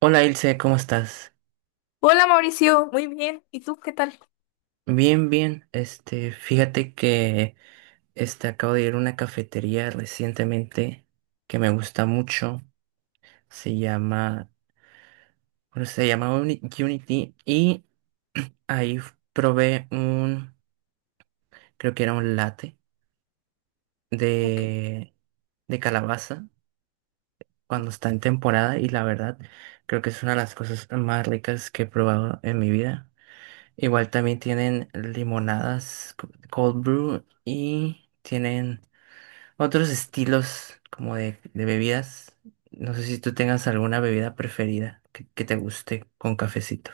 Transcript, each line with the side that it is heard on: right: Hola Ilse, ¿cómo estás?
left: Hola Mauricio, muy bien. ¿Y tú qué tal?
right: Bien, bien. Fíjate que acabo de ir a una cafetería recientemente que me gusta mucho. Se llama, bueno, ¿se llama Unity? Y ahí probé un, creo que era un latte
left: Ok.
right: de, de calabaza cuando está en temporada y la verdad creo que es una de las cosas más ricas que he probado en mi vida. Igual también tienen limonadas, cold brew y tienen otros estilos como de bebidas. No sé si tú tengas alguna bebida preferida que te guste con cafecito.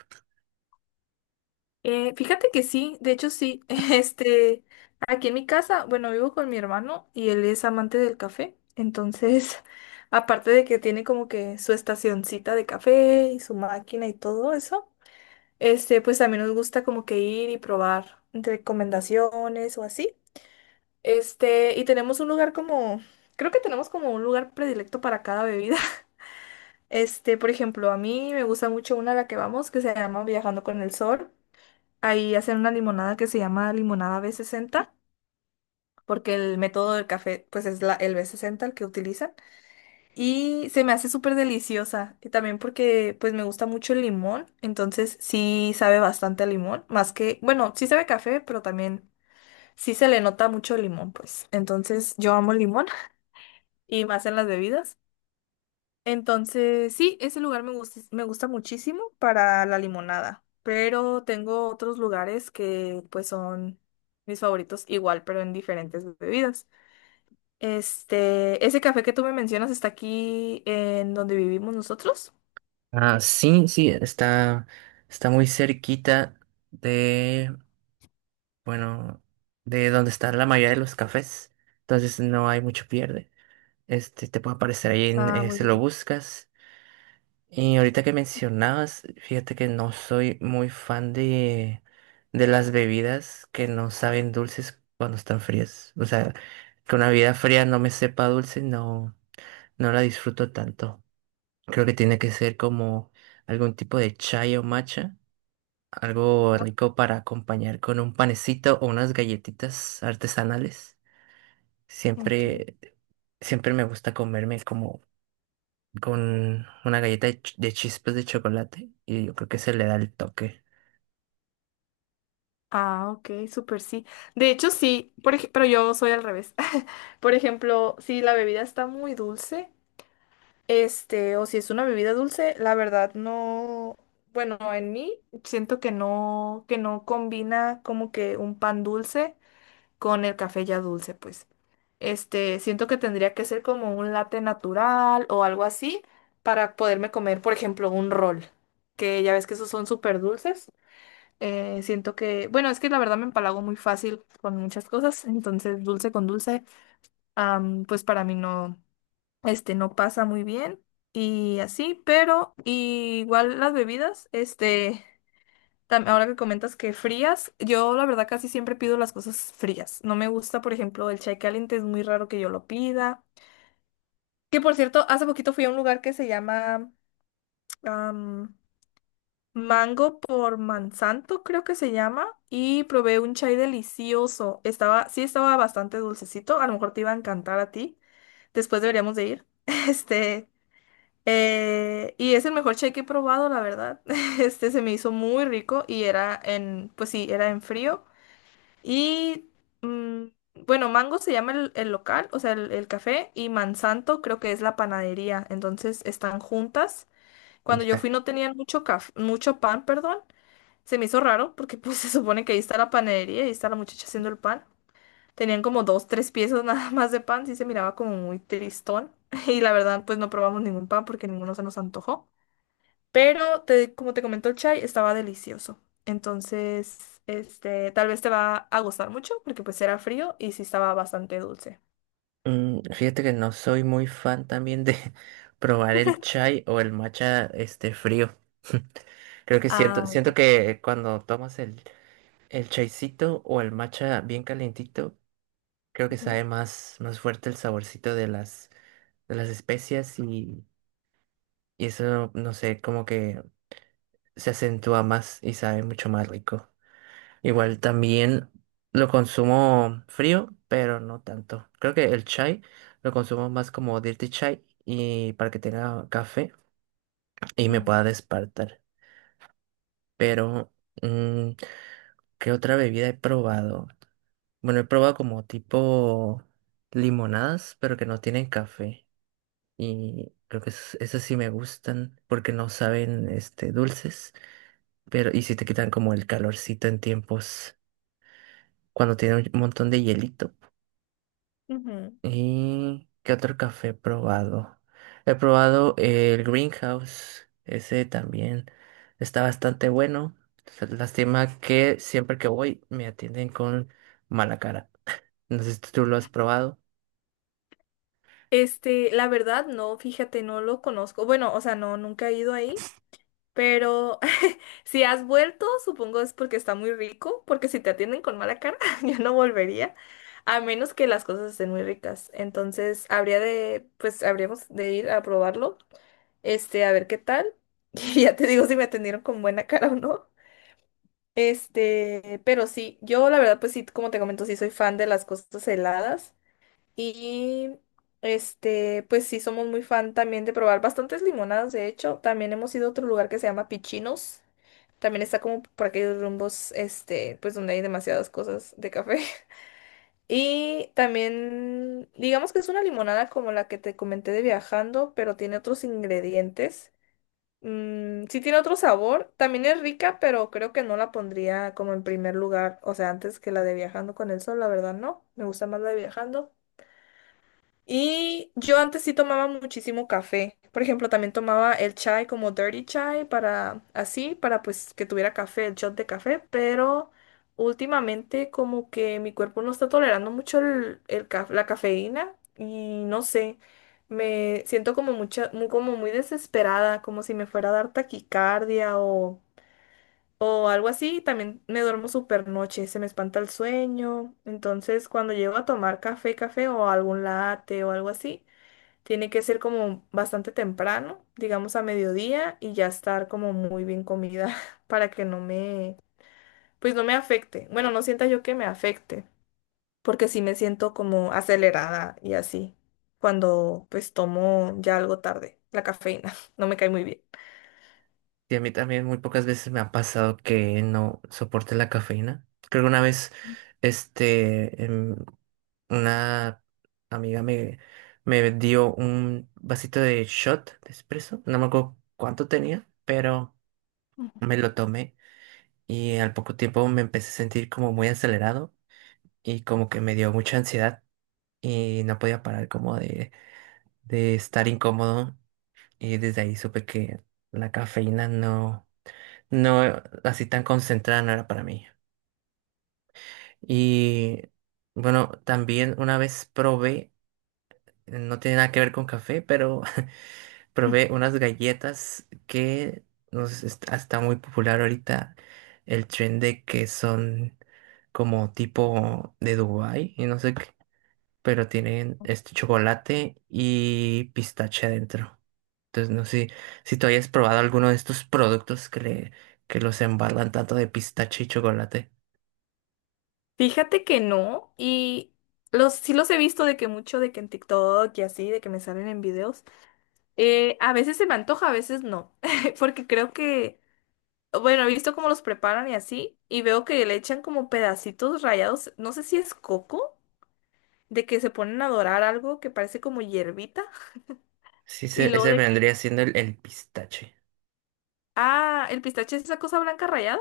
left: Fíjate que sí, de hecho sí. Aquí en mi casa, bueno, vivo con mi hermano y él es amante del café. Entonces, aparte de que tiene como que su estacioncita de café y su máquina y todo eso, pues también nos gusta como que ir y probar recomendaciones o así. Y tenemos un lugar como, creo que tenemos como un lugar predilecto para cada bebida. Por ejemplo, a mí me gusta mucho una a la que vamos que se llama Viajando con el Sol. Ahí hacen una limonada que se llama limonada B60, porque el método del café pues es la, el B60 el que utilizan. Y se me hace súper deliciosa. Y también porque pues me gusta mucho el limón, entonces sí sabe bastante a limón, más que, bueno, sí sabe a café, pero también sí se le nota mucho el limón, pues. Entonces yo amo el limón y más en las bebidas. Entonces, sí, ese lugar me gusta muchísimo para la limonada, pero tengo otros lugares que pues son mis favoritos igual, pero en diferentes bebidas. Ese café que tú me mencionas está aquí en donde vivimos nosotros.
right: Ah, sí, sí, está muy cerquita de, bueno, de donde están la mayoría de los cafés. Entonces no hay mucho pierde. Este, te puede aparecer ahí en,
left: Ah, muy
right: si lo
left: bien.
right: buscas. Y ahorita que mencionabas, fíjate que no soy muy fan de las bebidas que no saben dulces cuando están frías. O sea, que una bebida fría no me sepa dulce, no, no la disfruto tanto. Creo que tiene que ser como algún tipo de chai o matcha, algo
left: Ajá,
right: rico para acompañar con un panecito o unas galletitas artesanales.
left: ok.
right: Siempre, siempre me gusta comerme como con una galleta de, de chispas de chocolate y yo creo que se le da el toque.
left: Ah, ok, súper sí. De hecho, sí, pero yo soy al revés. Por ejemplo, si la bebida está muy dulce. O si es una bebida dulce, la verdad no, bueno, en mí siento que no combina como que un pan dulce con el café ya dulce, pues. Siento que tendría que ser como un latte natural o algo así para poderme comer, por ejemplo, un rol, que ya ves que esos son súper dulces. Siento que, bueno, es que la verdad me empalago muy fácil con muchas cosas, entonces dulce con dulce, pues para mí no no pasa muy bien y así, pero igual las bebidas, ahora que comentas que frías, yo la verdad casi siempre pido las cosas frías. No me gusta, por ejemplo, el chai caliente, es muy raro que yo lo pida. Que por cierto, hace poquito fui a un lugar que se llama am, Mango por Mansanto, creo que se llama, y probé un chai delicioso. Estaba, sí estaba bastante dulcecito, a lo mejor te iba a encantar a ti. Después deberíamos de ir. Este, y es el mejor cheque que he probado, la verdad. Este se me hizo muy rico y era en, pues sí, era en frío. Y mm, bueno, Mango se llama el local, o sea, el café, y Mansanto creo que es la panadería. Entonces están juntas.
right: Y
left: Cuando yo
right: está.
left: fui no tenían mucho pan, perdón. Se me hizo raro porque pues se supone que ahí está la panadería y ahí está la muchacha haciendo el pan. Tenían como dos, tres piezas nada más de pan, sí se miraba como muy tristón. Y la verdad, pues no probamos ningún pan porque ninguno se nos antojó. Pero como te comentó el chai, estaba delicioso. Entonces, tal vez te va a gustar mucho porque pues era frío y sí estaba bastante dulce.
right: Mm, fíjate que no soy muy fan también de probar el chai o el matcha este frío. Creo que
left: Ah,
right: siento que cuando tomas el chaicito o el matcha bien calientito, creo que
left: ujú,
right: sabe más, más fuerte el saborcito de las especias y eso, no sé, como que se acentúa más y sabe mucho más rico. Igual también lo consumo frío, pero no tanto. Creo que el chai lo consumo más como dirty chai y para que tenga café y me
left: ujú,
right: pueda despertar. Pero, mm, ¿qué otra bebida he probado? Bueno, he probado como tipo limonadas, pero que no tienen café. Y creo que esas sí me gustan porque no saben este dulces, pero y si te quitan como el calorcito en tiempos cuando tiene un montón de hielito.
left: ujú.
right: ¿Y qué otro café he probado? He probado el Greenhouse, ese también está bastante bueno. Lástima que siempre que voy me atienden con mala cara. No sé si tú lo has probado.
left: La verdad, no, fíjate, no lo conozco. Bueno, o sea, no, nunca he ido ahí, pero si has vuelto, supongo es porque está muy rico, porque si te atienden con mala cara, yo no volvería, a menos que las cosas estén muy ricas. Entonces, habría de, pues, habríamos de ir a probarlo. A ver qué tal. Y ya te digo si me atendieron con buena cara o no. Pero sí, yo la verdad, pues sí, como te comento, sí soy fan de las cosas heladas. Y pues sí, somos muy fan también de probar bastantes limonadas. De hecho, también hemos ido a otro lugar que se llama Pichinos. También está como por aquellos rumbos, pues donde hay demasiadas cosas de café. Y también, digamos que es una limonada como la que te comenté de viajando, pero tiene otros ingredientes. Mm, sí tiene otro sabor, también es rica, pero creo que no la pondría como en primer lugar, o sea, antes que la de Viajando con el Sol, la verdad no, me gusta más la de Viajando. Y yo antes sí tomaba muchísimo café. Por ejemplo, también tomaba el chai como dirty chai para así, para pues que tuviera café, el shot de café, pero últimamente como que mi cuerpo no está tolerando mucho la cafeína y no sé, me siento como mucha, muy, como muy desesperada, como si me fuera a dar taquicardia o algo así, también me duermo súper noche, se me espanta el sueño. Entonces, cuando llego a tomar café o algún latte o algo así, tiene que ser como bastante temprano, digamos a mediodía, y ya estar como muy bien comida para que no me, pues no me afecte. Bueno, no sienta yo que me afecte, porque sí me siento como acelerada y así, cuando pues tomo ya algo tarde, la cafeína, no me cae muy bien.
right: Y a mí también muy pocas veces me ha pasado que no soporte la cafeína. Creo que una vez, este, em, una amiga me, me dio un vasito de shot de espresso. No me acuerdo cuánto tenía, pero... Me lo tomé y al poco tiempo me empecé a sentir como muy acelerado y como que me dio mucha ansiedad y no podía parar como de estar incómodo y desde ahí supe que la cafeína no, no así tan concentrada no era para mí. Y bueno, también una vez probé, no tiene nada que ver con café, pero probé unas galletas que está muy popular ahorita el trend de que son como tipo de Dubái y no sé qué, pero tienen este chocolate y pistache adentro. Entonces no sé si tú hayas probado alguno de estos productos que los embargan tanto de pistache y chocolate.
left: Fíjate que no, y los sí los he visto de que mucho, de que en TikTok y así, de que me salen en videos. A veces se me antoja, a veces no, porque creo que, bueno, he visto cómo los preparan y así, y veo que le echan como pedacitos rayados, no sé si es coco, de que se ponen a dorar algo que parece como hierbita,
right: Sí,
left: y luego
right: ese
left: de que,
right: vendría siendo el pistache.
left: ah, el pistache es esa cosa blanca rayada.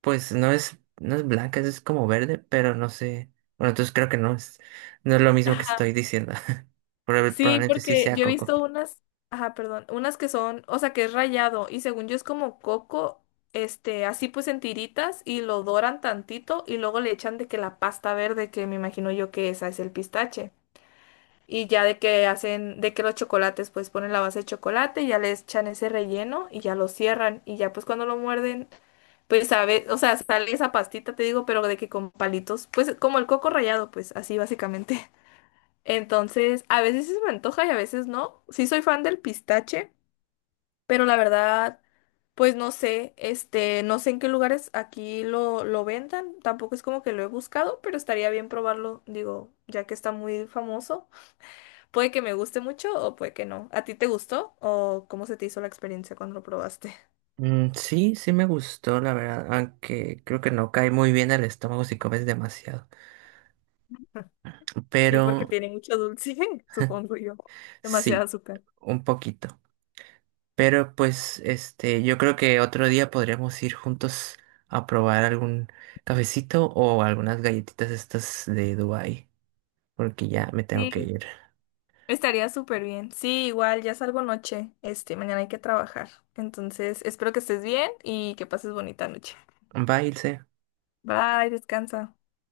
right: Pues no es, no es blanca, es como verde, pero no sé. Bueno, entonces creo que no es, no es lo mismo que estoy diciendo.
left: Sí,
right: Probablemente sí
left: porque
right: sea
left: yo he
right: coco.
left: visto unas, ajá, perdón, unas que son, o sea, que es rayado y según yo es como coco, así pues en tiritas y lo doran tantito y luego le echan de que la pasta verde, que me imagino yo que esa es el pistache. Y ya de que hacen, de que los chocolates, pues ponen la base de chocolate y ya le echan ese relleno y ya lo cierran y ya pues cuando lo muerden, pues sabe, o sea, sale esa pastita, te digo, pero de que con palitos, pues como el coco rallado, pues así básicamente. Entonces, a veces sí se me antoja y a veces no. Sí soy fan del pistache, pero la verdad, pues no sé, no sé en qué lugares aquí lo vendan. Tampoco es como que lo he buscado, pero estaría bien probarlo, digo, ya que está muy famoso. Puede que me guste mucho o puede que no. ¿A ti te gustó o cómo se te hizo la experiencia cuando lo probaste?
right: Mm, sí, sí me gustó, la verdad, aunque creo que no cae muy bien al estómago si comes demasiado.
left: Sí, porque
right: Pero
left: tiene mucho dulce, supongo yo. Demasiado
right: sí,
left: azúcar.
right: un poquito. Pero pues, este, yo creo que otro día podríamos ir juntos a probar algún cafecito o algunas galletitas estas de Dubái, porque ya me tengo que
left: Sí.
right: ir.
left: Estaría súper bien. Sí, igual ya salgo noche. Mañana hay que trabajar. Entonces, espero que estés bien y que pases bonita noche.
right: Bye, Ilse.
left: Bye, descansa.